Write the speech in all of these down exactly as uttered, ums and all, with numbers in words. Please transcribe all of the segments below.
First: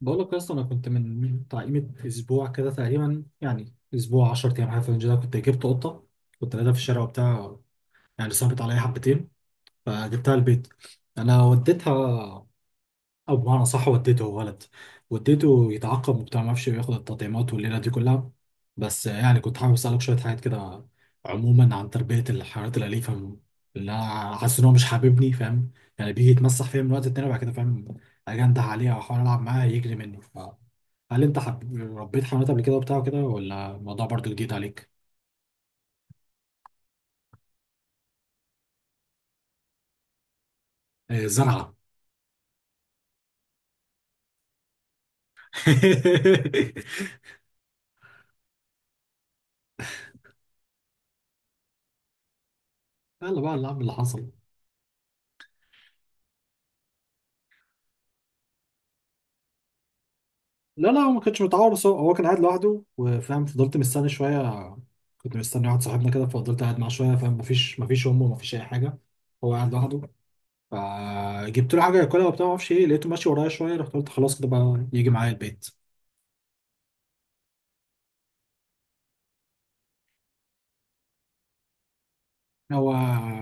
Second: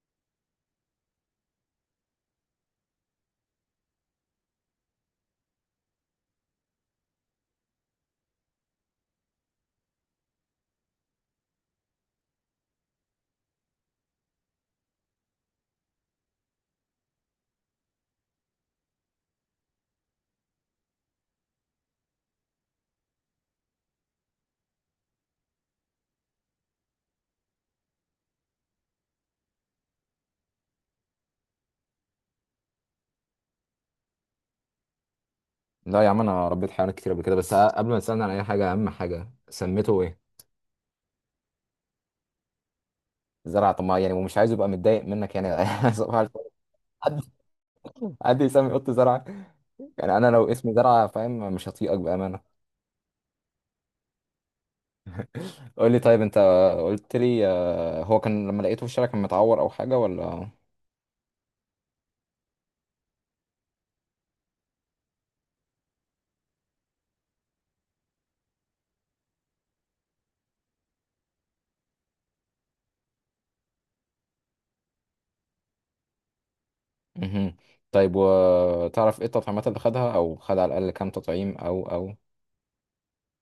بقول لك يا اسطى، انا كنت من بتاع قيمه اسبوع كده تقريبا، يعني اسبوع 10 ايام حاجه في الرينج ده. كنت جبت قطه. كنت قاعدها في الشارع وبتاع، يعني صعبت عليا حبتين فجبتها البيت. انا وديتها، او بمعنى صح وديته، غلط، وديته يتعاقب وبتاع، ما اعرفش ياخد التطعيمات والليله دي كلها. بس يعني كنت حابب اسالك شويه حاجات كده، عموما عن تربيه الحيوانات الاليفه. اللي انا حاسس ان هو مش حاببني، فاهم؟ يعني بيجي يتمسح فيا من وقت التاني، وبعد كده فاهم اجنده عليه، او احاول العب معاه يجري مني، ف... هل انت حب... ربيت حيوانات قبل كده وبتاع كده، ولا الموضوع برضو جديد عليك؟ لا يا عم، انا ربيت حيوانات كتير قبل كده. بس قبل ما تسالني عن اي حاجه، اهم حاجه سميته ايه؟ آه، زرعه. زرعه؟ طب ما يعني ومش عايز يبقى متضايق منك يعني. صباح الفل. حد، حد يسمي قط زرعه؟ يعني انا لو اسمي زرعه فاهم مش هطيقك بامانه. يلا بقى، اللي عم اللي حصل. قول لي طيب انت قلت لي آه، هو كان لما لقيته في الشارع كان متعور او حاجه ولا؟ لا، لا، هو ما كانش متعور، بس هو هو كان قاعد لوحده وفاهم، فضلت مستني شويه. كنت مستني واحد صاحبنا كده، ففضلت قاعد معاه شويه، فاهم؟ مفيش مفيش امه، مفيش اي حاجه. هو قاعد لوحده. فجبت له حاجه ياكلها وبتاع، ما اعرفش ايه، لقيته ماشي ورايا شويه، رحت قلت خلاص كده بقى يجي معايا البيت. مهم. طيب وتعرف ايه التطعيمات اللي خدها او خد على الاقل كام تطعيم او او؟ هو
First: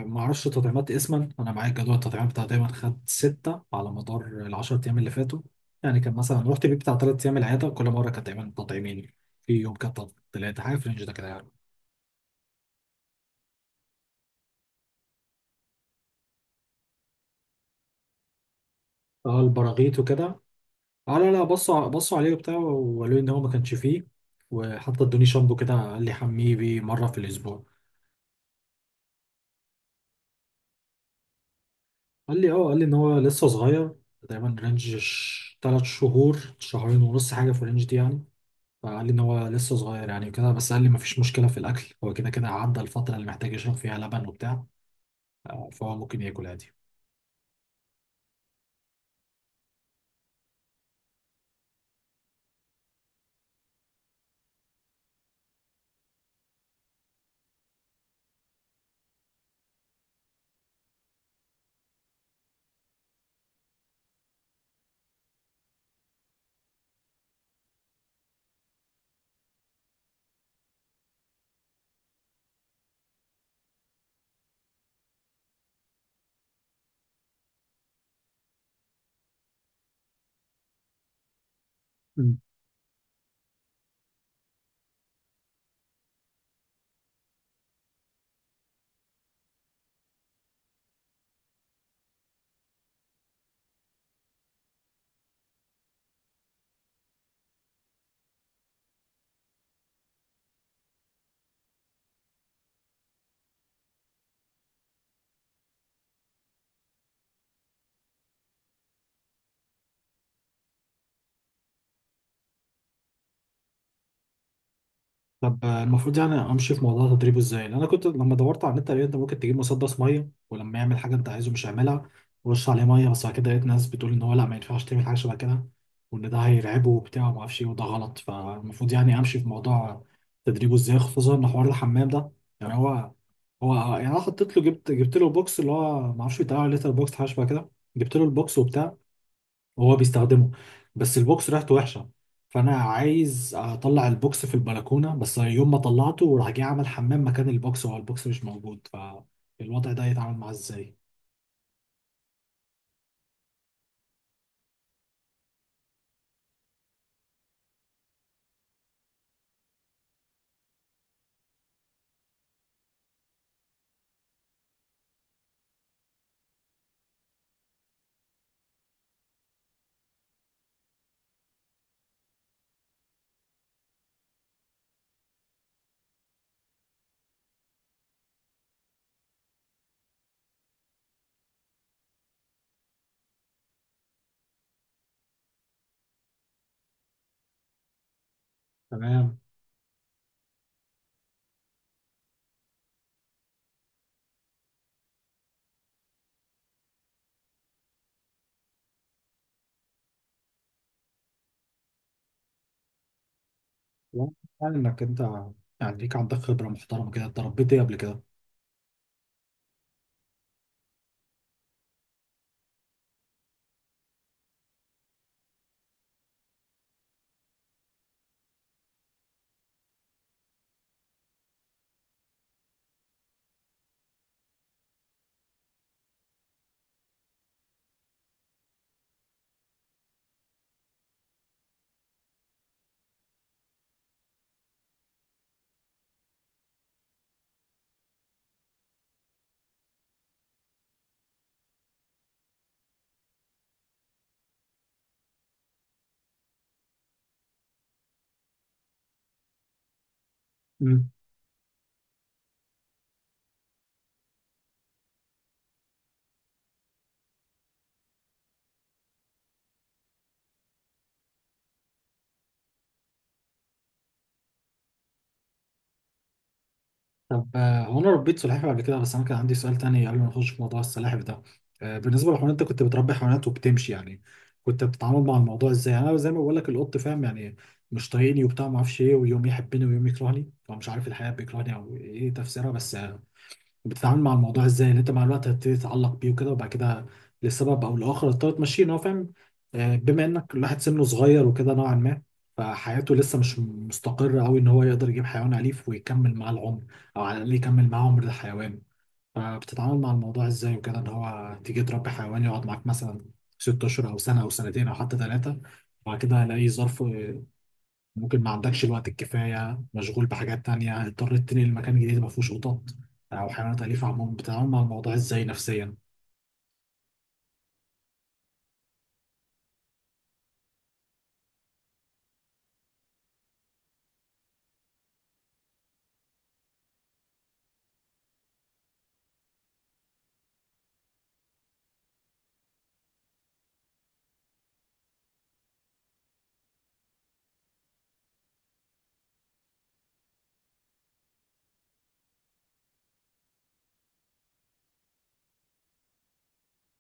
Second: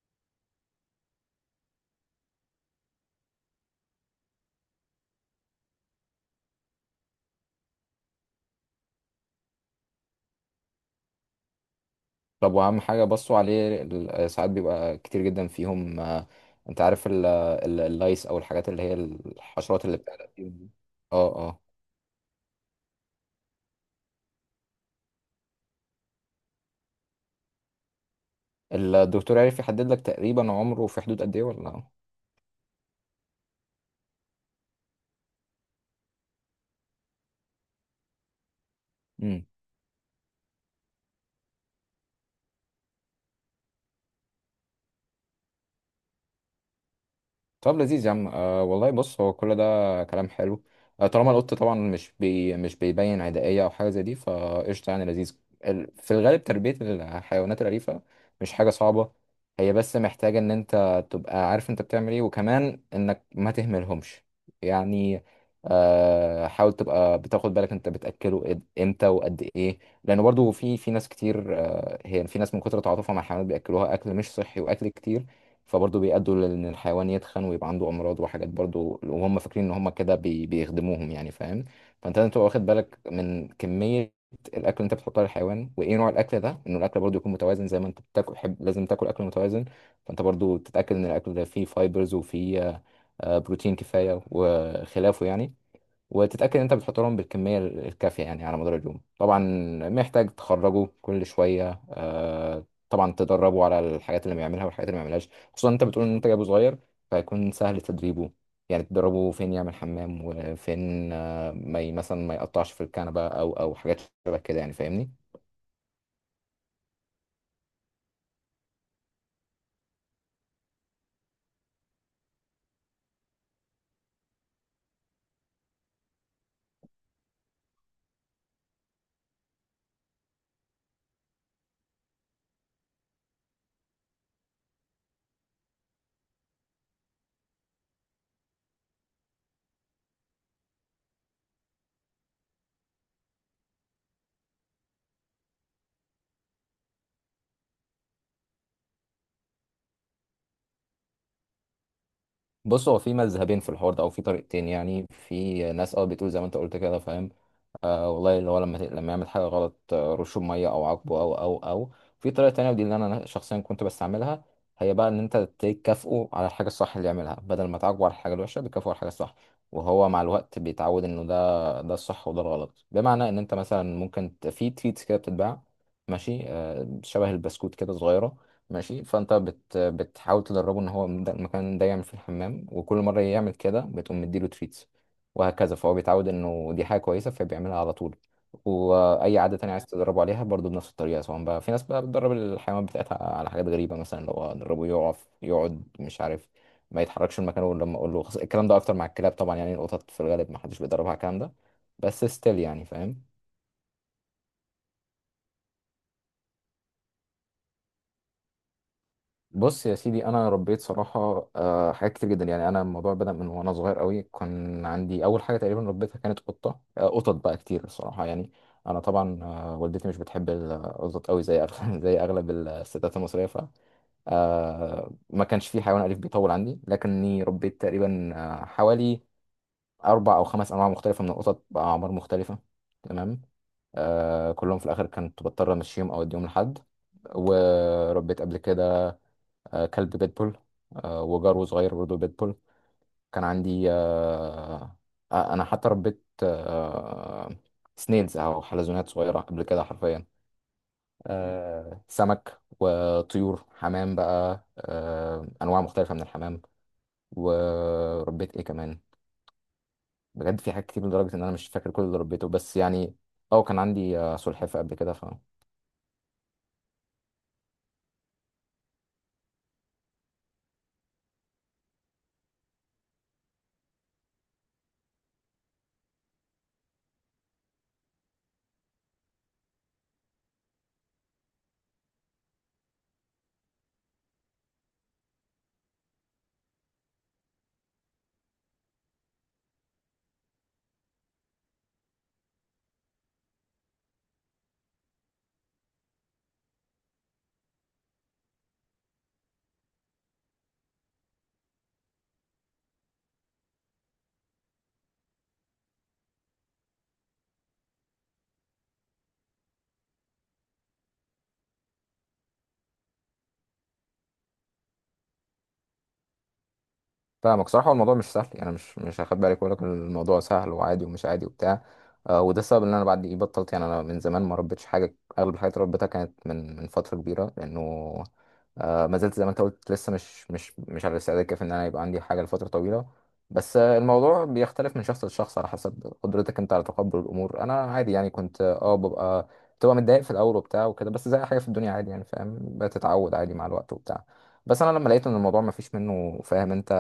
ما اعرفش تطعيمات اسما، انا معايا جدول التطعيمات بتاع. دايما خد سته على مدار العشر ايام اللي فاتوا. يعني كان مثلا رحت بيه بتاع ثلاث ايام العياده، كل مره كانت دايما تطعيمين. في يوم كانت تلاته، حاجه في الرينج ده كده يعني. طب واهم حاجه، بصوا عليه ال- ساعات بيبقى كتير جدا فيهم. آه، انت عارف ال- ال- اللايس او الحاجات اللي هي اه، الحشرات اللي البراغيث بتعلق وكده. فيهم دي. اه، لا، اه لا، اه. بصوا بصوا عليه وبتاع، وقالوا لي ان هو ما كانش فيه. وحتى ادوني شامبو كده، قال لي حميه بيه مره في الاسبوع. الدكتور عارف يحدد لك تقريبا عمره في حدود قد ايه ولا قال لي اه، قال لي ان هو لسه صغير. تقريبا رينج ش- تلات شهور، شهرين ونص، حاجه في الرينج دي يعني. فقال لي ان لا؟ هو لسه صغير يعني كده، بس قال لي ما فيش مشكله في الاكل، هو كده كده عدى الفتره اللي محتاج يشرب فيها لبن وبتاع. آه، فهو ممكن ياكل عادي. طب لذيذ يا عم. أه والله، بص هو كل ده كلام حلو. أه طالما القط طبعا مش بي مش بيبين عدائية أو حاجة زي دي، فقشطة يعني. لذيذ. ال- في الغالب تربية الحيوانات الأليفة مش حاجة صعبة. هي بس محتاجة إن أنت تبقى عارف أنت بتعمل إيه، وكمان إنك ما تهملهمش يعني. أه حاول تبقى بتاخد بالك أنت بتأكله إد- إمتى وقد إيه. لأنه برضو في في ناس كتير، أه هي في ناس من كتر تعاطفها مع الحيوانات بيأكلوها أكل مش صحي وأكل كتير، فبرضه بيأدوا لأن الحيوان يتخن ويبقى عنده أمراض وحاجات برضه، وهم فاكرين إن هم كده بي... بيخدموهم يعني فاهم. فأنت لازم تبقى واخد بالك من كمية الأكل اللي أنت بتحطها للحيوان وإيه نوع الأكل ده، إنه الأكل برضه يكون متوازن، زي ما أنت بتاكل حب... لازم تاكل أكل متوازن. فأنت برضه تتأكد إن الأكل ده فيه فايبرز وفيه آه، بروتين كفاية وخلافه يعني، وتتأكد إن أنت بتحط لهم بالكمية ال- الكافية يعني على مدار اليوم. طبعا محتاج تخرجه كل شوية. آه، طبعا تدربه على الحاجات اللي بيعملها والحاجات اللي ما بيعملهاش، خصوصا أنت بتقول إن أنت جايبه صغير، فهيكون سهل تدريبه. يعني تدربه فين يعمل حمام وفين آه، ما ي- مثلا ما يقطعش في الكنبة أو أو حاجات شبه كده يعني، فاهمني؟ طب المفروض يعني امشي في موضوع تدريبه ازاي؟ لان انا كنت لما دورت على النت لقيت انت ممكن تجيب مسدس ميه ولما يعمل حاجه انت عايزه مش هيعملها، ورش عليه ميه. بس بعد كده لقيت ناس بتقول ان هو لا، ما ينفعش تعمل حاجه شبه كده، وان ده هيرعبه وبتاع، وما اعرفش ايه، وده غلط. فالمفروض يعني امشي في موضوع تدريبه ازاي؟ خصوصا ان حوار الحمام ده، يعني هو هو يعني انا حطيت له، جبت جبت له بوكس، اللي هو ما اعرفش بيتقال عليه ليتر بوكس، حاجه شبه كده. جبت له البوكس وبتاع، وهو بيستخدمه. بس البوكس ريحته وحشه. فانا عايز اطلع البوكس في البلكونه، بس يوم ما طلعته راح جاي عمل حمام مكان البوكس، وهو البوكس مش موجود. فالوضع ده يتعامل معاه ازاي؟ بص هو في مذهبين في الحوار ده او في طريقتين. يعني في ناس اه بتقول زي ما انت قلت كده فاهم، آه والله، اللي هو لما ت- لما يعمل حاجه غلط آه، رشه بميه او عاقبه او او او. في طريقه تانية ودي اللي انا شخصيا كنت بستعملها، هي بقى ان انت تكافئه على الحاجه الصح اللي يعملها. بدل ما تعاقبه على الحاجه الوحشه، بتكافئه على الحاجه الصح، وهو مع الوقت بيتعود انه ده ده الصح وده الغلط. بمعنى ان انت مثلا ممكن ت- في تريتس كده بتتباع، ماشي؟ آه، شبه البسكوت كده صغيره، ماشي؟ فانت بت بتحاول تدربه ان هو ده- المكان ده يعمل في الحمام، وكل مره يعمل كده بتقوم مديله تريتس، وهكذا. فهو بيتعود انه دي حاجه كويسه فبيعملها على طول. تمام. واي عاده تانية عايز تدربه عليها برضه بنفس الطريقه. سواء بقى في ناس بقى بتدرب الحيوانات بتاعتها على حاجات غريبه، مثلا لو ادربه يقف يقعد مش عارف ما يتحركش من مكانه غير لما اقول له. الكلام ده اكتر مع الكلاب طبعا يعني، القطط في الغالب ما حدش بيدربها على الكلام ده، بس ستيل يعني فاهم. واضح انك انت، يعني ليك عندك خبره محترمه كده. اتدربت ايه قبل كده؟ بص يا سيدي، انا ربيت صراحه آه، حاجات كتير جدا. يعني انا الموضوع بدا من وانا صغير قوي، كان عندي اول حاجه تقريبا ربيتها كانت قطه. آه، قطط بقى كتير الصراحه يعني. انا طبعا آه، والدتي مش بتحب القطط قوي زي أغلب- زي اغلب الستات المصريه، ف آه، ما كانش في حيوان اليف بيطول عندي. لكني ربيت تقريبا آه، حوالي اربع او خمس انواع مختلفه من القطط باعمار مختلفه. تمام. آه، كلهم في الاخر كنت بضطر امشيهم او اديهم لحد. وربيت قبل كده آه، كلب بيتبول، آه، وجرو صغير برضه بيتبول. كان عندي آه، آه، انا حتى ربيت آه، سنيلز او حلزونات صغيره قبل كده حرفيا. آه، سمك وطيور حمام بقى، آه، انواع مختلفه من الحمام. وربيت ايه كمان؟ بجد في حاجات كتير لدرجه ان انا مش فاكر كل اللي ربيته. بس يعني اه كان عندي آه، سلحفاه قبل كده. طب، آه، هو انا ربيت سلحفاه قبل كده، بس انا كان عندي سؤال تاني قبل ما نخش في موضوع السلاحف ده. آه، بالنسبه للحيوانات، انت كنت بتربي حيوانات وبتمشي يعني، كنت بتتعامل مع الموضوع ازاي؟ يعني انا زي ما بقول لك، القط فاهم يعني مش طايقني وبتاع، ما اعرفش ايه، ويوم يحبني ويوم يكرهني، هو مش عارف الحياه بيكرهني او ايه تفسيرها، بس بتتعامل مع الموضوع ازاي ان انت مع الوقت هتبتدي تتعلق بيه وكده، وبعد كده لسبب او لاخر هتضطر تمشيه، ان هو فاهم؟ آه، بما انك الواحد سنه صغير وكده نوعا ما، فحياته لسه مش مستقرة قوي ان هو يقدر يجيب حيوان أليف ويكمل معاه العمر، او على الاقل يكمل معاه عمر الحيوان. فبتتعامل مع الموضوع ازاي وكده، ان هو تيجي تربي حيوان يقعد معاك مثلا ست اشهر او سنة او سنتين او حتى ثلاثة، وبعد كده هلاقيه ظرف، ممكن ما عندكش الوقت الكفايه، مشغول بحاجات تانية، اضطريت تنقل مكان جديد ما فيهوش قطط او حيوانات اليفه عموما، بتتعامل مع الموضوع ازاي نفسيا؟ فاهمك. صراحة هو الموضوع مش سهل يعني، مش مش هاخد بالك واقول لك إن الموضوع سهل وعادي. ومش عادي وبتاع آه، وده السبب ان انا بعد ايه بطلت. يعني انا من زمان ما ربيتش حاجة، اغلب الحاجات اللي ربيتها كانت من من فترة كبيرة، لانه آه، ما زلت زي ما انت قلت لسه مش مش مش على الاستعداد الكافي ان انا يبقى عندي حاجة لفترة طويلة. بس آه، الموضوع بيختلف من شخص لشخص على حسب قدرتك انت على تقبل الامور. انا عادي يعني، كنت اه ببقى بتبقى متضايق في الاول وبتاع وكده، بس زي أي حاجة في الدنيا عادي يعني فاهم، بتتعود عادي مع الوقت وبتاع. بس انا لما لقيت ان الموضوع ما فيش منه فاهم انت،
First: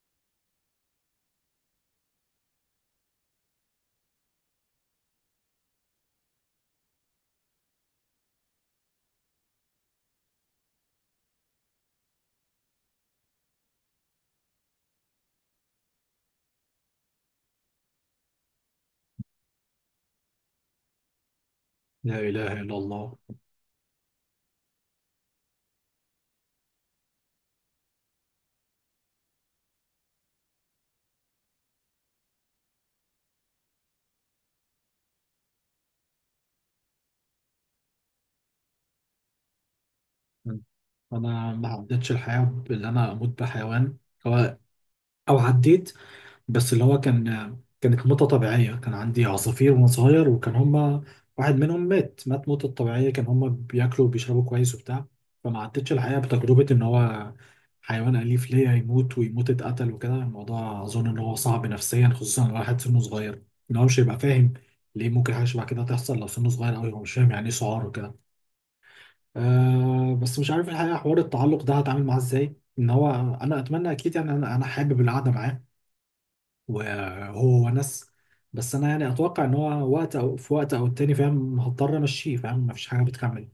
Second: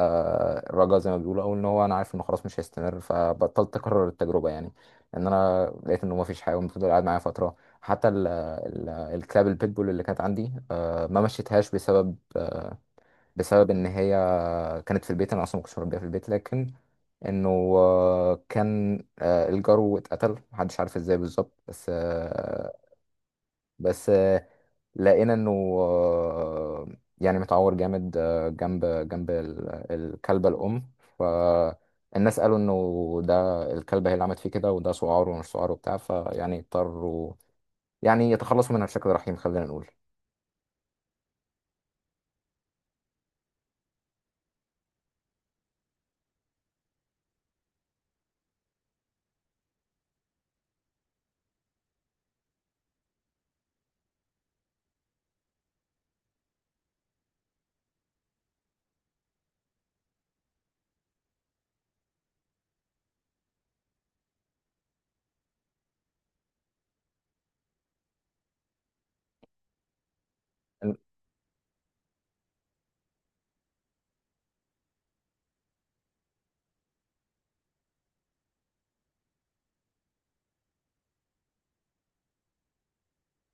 الرجاء زي ما بيقولوا، او ان هو انا عارف انه خلاص مش هيستمر، فبطلت اكرر التجربه يعني. ان انا لقيت انه ما فيش حاجه وفضل قاعد معايا فتره. حتى ال ال الكلاب البيتبول اللي كانت عندي، آه، ما مشيتهاش بسبب آه، بسبب ان هي كانت في البيت، انا اصلا ما كنتش مربيها في البيت. لكن انه آه، كان آه، الجرو اتقتل محدش عارف ازاي بالظبط. بس لا اله آه، الا الله. بس آه، لقينا انه آه، يعني متعور جامد آه، جنب جنب ال- الكلبة الأم، فالناس قالوا انه ده الكلبة هي اللي عملت فيه كده، وده سعار ومش سعار وبتاع، فيعني اضطروا يعني يتخلصوا منها بشكل رحيم، خلينا نقول. انا ما عدتش الحياه بان انا اموت بحيوان. هو- او عديت، بس اللي هو كان، كانت موتة طبيعية. كان عندي عصافير وأنا صغير وكان هما، واحد منهم مات مات موتة طبيعية، كان هما بياكلوا وبيشربوا كويس وبتاع. فما عدتش الحقيقة بتجربة إن هو حيوان أليف ليا يموت، ويموت اتقتل وكده. الموضوع أظن إن هو صعب نفسيا، خصوصا لو واحد سنه صغير، إن هو مش هيبقى فاهم ليه ممكن حاجة شبه كده تحصل، لو سنه صغير أوي هو مش فاهم يعني إيه سعار وكده. أه، بس مش عارف الحقيقة، حوار التعلق ده هتعامل معاه إزاي إن هو، أنا أتمنى أكيد يعني. أنا أنا حابب القعدة معاه وهو ونس. بس انا يعني اتوقع ان هو وقت، او في وقت او التاني، فاهم، هضطر امشيه، فاهم مفيش حاجه بتكمل.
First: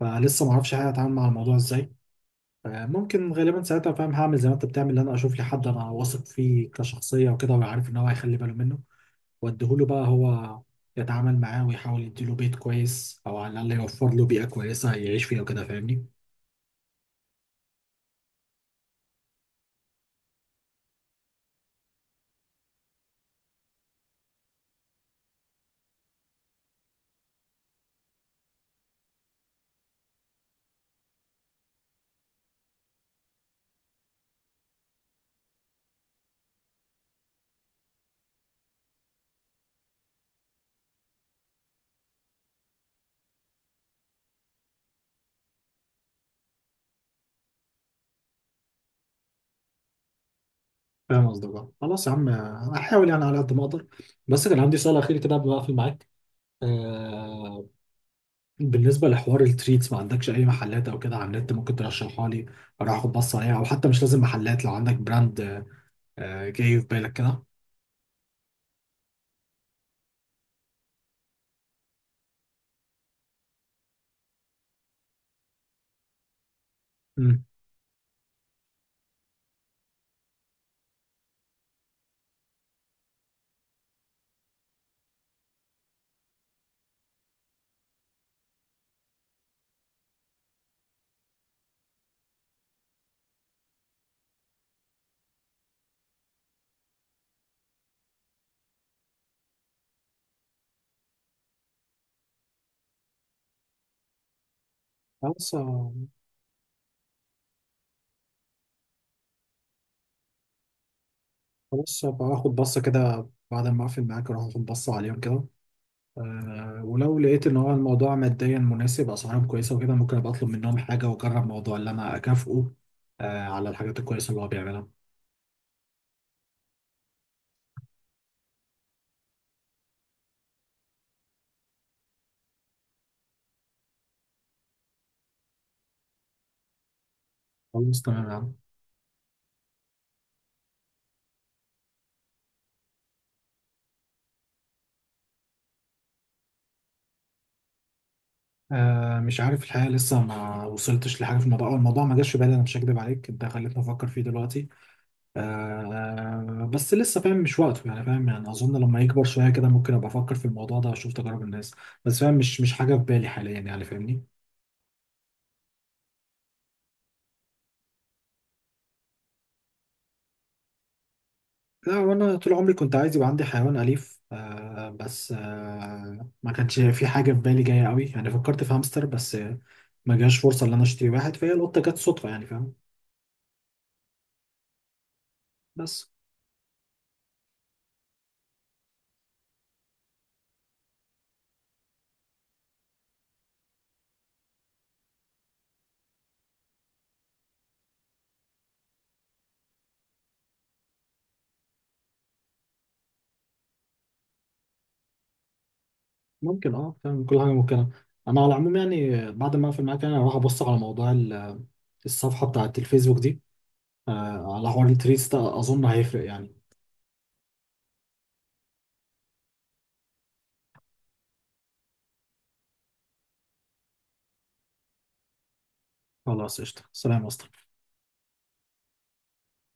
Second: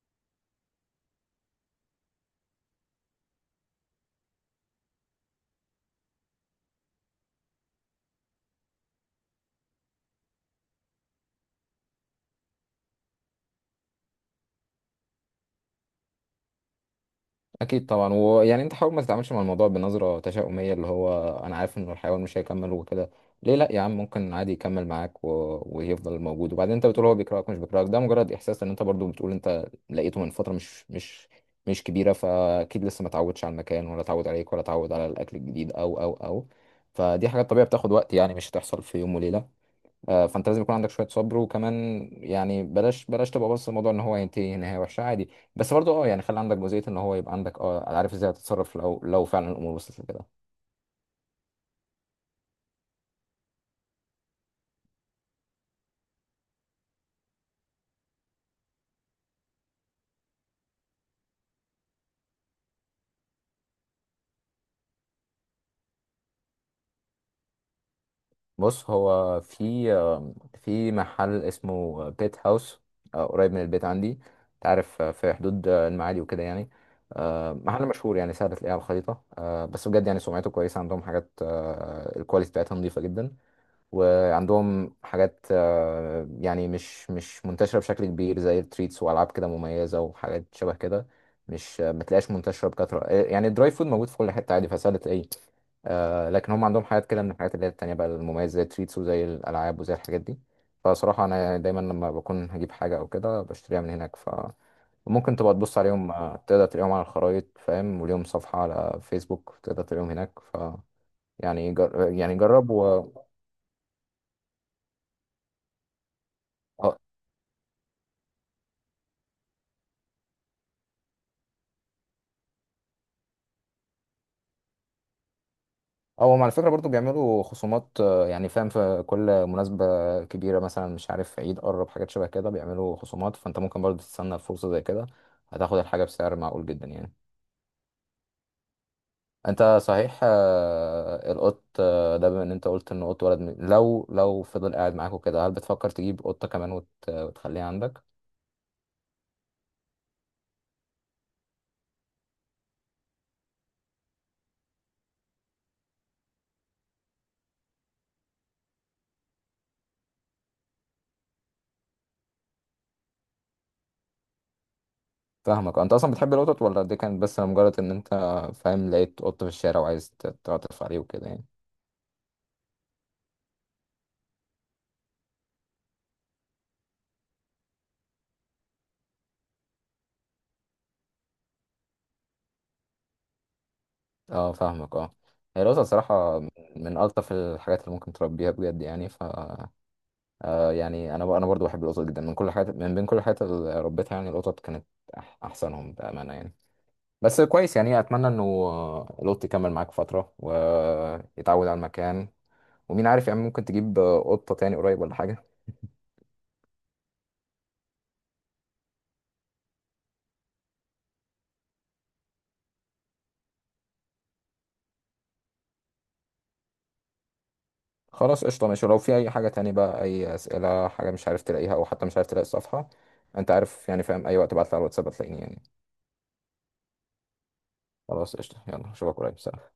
فلسه ما اعرفش حاجه اتعامل مع الموضوع ازاي. آه، ممكن غالبا ساعتها، فاهم، هعمل زي ما انت بتعمل، ان انا اشوف لي حد انا واثق فيه كشخصيه وكده، وعارف ان هو هيخلي باله منه، واديهوله بقى هو يتعامل معاه، ويحاول يديله بيت كويس او على الاقل يوفر له بيئه كويسه يعيش فيها وكده، فاهمني؟ اكيد طبعا. ويعني انت حاول ما تتعاملش مع الموضوع بنظره تشاؤميه، اللي هو انا عارف ان الحيوان مش هيكمل وكده. ليه لا يا عم، ممكن عادي يكمل معاك و... ويفضل موجود. وبعدين انت بتقول هو بيكرهك، مش بيكرهك، ده مجرد احساس. ان انت برضو بتقول انت لقيته من فتره مش مش مش كبيره، فاكيد لسه ما اتعودش على المكان ولا اتعود عليك ولا اتعود على الاكل الجديد او او او. فدي حاجات طبيعيه بتاخد وقت يعني، مش هتحصل في يوم وليله. آه، فانت لازم يكون عندك شويه صبر، وكمان يعني بلاش بلاش تبقى بص الموضوع ان هو هينتهي نهايه وحشه عادي. بس برضه اه يعني خلي عندك جزئيه ان هو يبقى عندك اه عارف ازاي هتتصرف لو لو فعلا الامور وصلت لكده. فاهم قصدك بقى. خلاص يا عم، آه، هحاول يعني على قد ما اقدر. بس كان عندي سؤال اخير كده قبل ما اقفل معاك. آه، بالنسبة لحوار التريتس، ما عندكش أي محلات أو كده على النت ممكن ترشحها لي؟ أروح أخد بصة عليها، أو حتى مش لازم محلات، لو عندك براند آه، جاي في بالك كده. بص هو في في محل اسمه بيت هاوس، آه، قريب من البيت عندي. انت عارف آه، في حدود آه، المعادي وكده يعني، مم. آه، محل مشهور يعني سهل تلاقيه على الخريطة. آه، بس بجد يعني سمعته كويسة، عندهم حاجات آه، الكواليتي بتاعتها نظيفة جدا، وعندهم حاجات آه، يعني مش مش منتشرة بشكل كبير زي التريتس وألعاب كده مميزة وحاجات شبه كده. مش آه، ما تلاقيهاش منتشرة بكثرة. آه، يعني الدراي فود موجود في كل حتة عادي فسهل تلاقيه. آه، لكن هم عندهم حاجات كده من الحاجات اللي هي التانية بقى المميزة، زي التريتس وزي الألعاب وزي الحاجات دي. فصراحة أنا يعني دايما لما بكون هجيب حاجة أو كده بشتريها من هناك. فممكن تبقى خلاص. تبص آه، عليهم آه، تقدر تلاقيهم على الخرايط فاهم، وليهم صفحة على فيسبوك تقدر تلاقيهم هناك، ف يعني خلاص جر... هبقى يعني آخد جرب بصة و كده بعد ما أقفل معاك، أروح أخد بصة عليهم كده. أه، آه، ولو لقيت إن هو الموضوع ماديا مناسب، أسعارهم كويسة وكده، ممكن أبقى أطلب منهم حاجة وأجرب موضوع اللي أنا أكافئه أه على الحاجات الكويسة اللي هو بيعملها. هم على فكرة برضو بيعملوا خصومات آه، يعني فاهم، في كل مناسبة كبيرة مثلا مش عارف عيد قرب حاجات شبه كده بيعملوا خصومات، فأنت ممكن برضو تستنى فرصة زي كده، هتاخد الحاجة بسعر معقول جدا يعني. خلاص تمام يا عم. انت صحيح آه، القط آه، ده، بما ان انت قلت ان قط ولد م- لو لو فضل قاعد معاك وكده، هل بتفكر تجيب قطة كمان وت- وتخليها عندك؟ آه مش عارف الحقيقة، لسه ما وصلتش لحاجة في الموضوع، أو الموضوع ما جاش في بالي. أنا مش هكدب عليك، أنت خليتني أفكر فيه دلوقتي. آه بس لسه، فاهم، مش وقته يعني، فاهم، يعني أظن لما يكبر شوية كده ممكن أبقى أفكر في الموضوع ده وأشوف تجارب الناس. بس فاهم مش مش حاجة في بالي حاليا يعني، فاهمني؟ فاهمك. انت اصلا بتحب القطط ولا دي كانت بس مجرد ان انت فاهم لقيت قط في الشارع وعايز ت- تعطف عليه وكده يعني؟ لا، وأنا طول عمري كنت عايز يبقى عندي حيوان أليف. آه بس آه ما كانش في حاجة في بالي جاية قوي يعني، فكرت في هامستر بس. آه، ما جاش فرصة إن أنا أشتري واحد، فهي القطة جت صدفة يعني، فاهم؟ اه فاهمك اه. هي القطط بس. صراحة من من الطف الحاجات اللي ممكن تربيها بجد يعني، ف آه، يعني انا ب- انا برضو بحب القطط جدا من كل حاجات، من بين كل الحاجات اللي ربيتها يعني القطط كانت أح- احسنهم بأمانة يعني. بس كويس يعني، اتمنى انه لوت يكمل معاك فتره ويتعود على المكان، ومين عارف يعني، ممكن تجيب قطه تاني قريب ولا حاجه. ممكن، اه، فاهم، كل حاجه ممكنه. انا على العموم يعني بعد ما اقفل معاك يعني، انا هروح ابص على موضوع ال- الصفحه بتاعه الفيسبوك دي. آه، على حوار التريس ده، اظن هيفرق يعني. خلاص قشطه ماشي. ولو في اي حاجه تاني بقى، اي اسئله حاجه مش عارف تلاقيها او حتى مش عارف تلاقي الصفحه، انت عارف يعني فاهم اي وقت ابعت لي على الواتساب هتلاقيني يعني. خلاص قشطه. سلام يا اسطى. خلاص قشطه، يلا اشوفك قريب، سلام.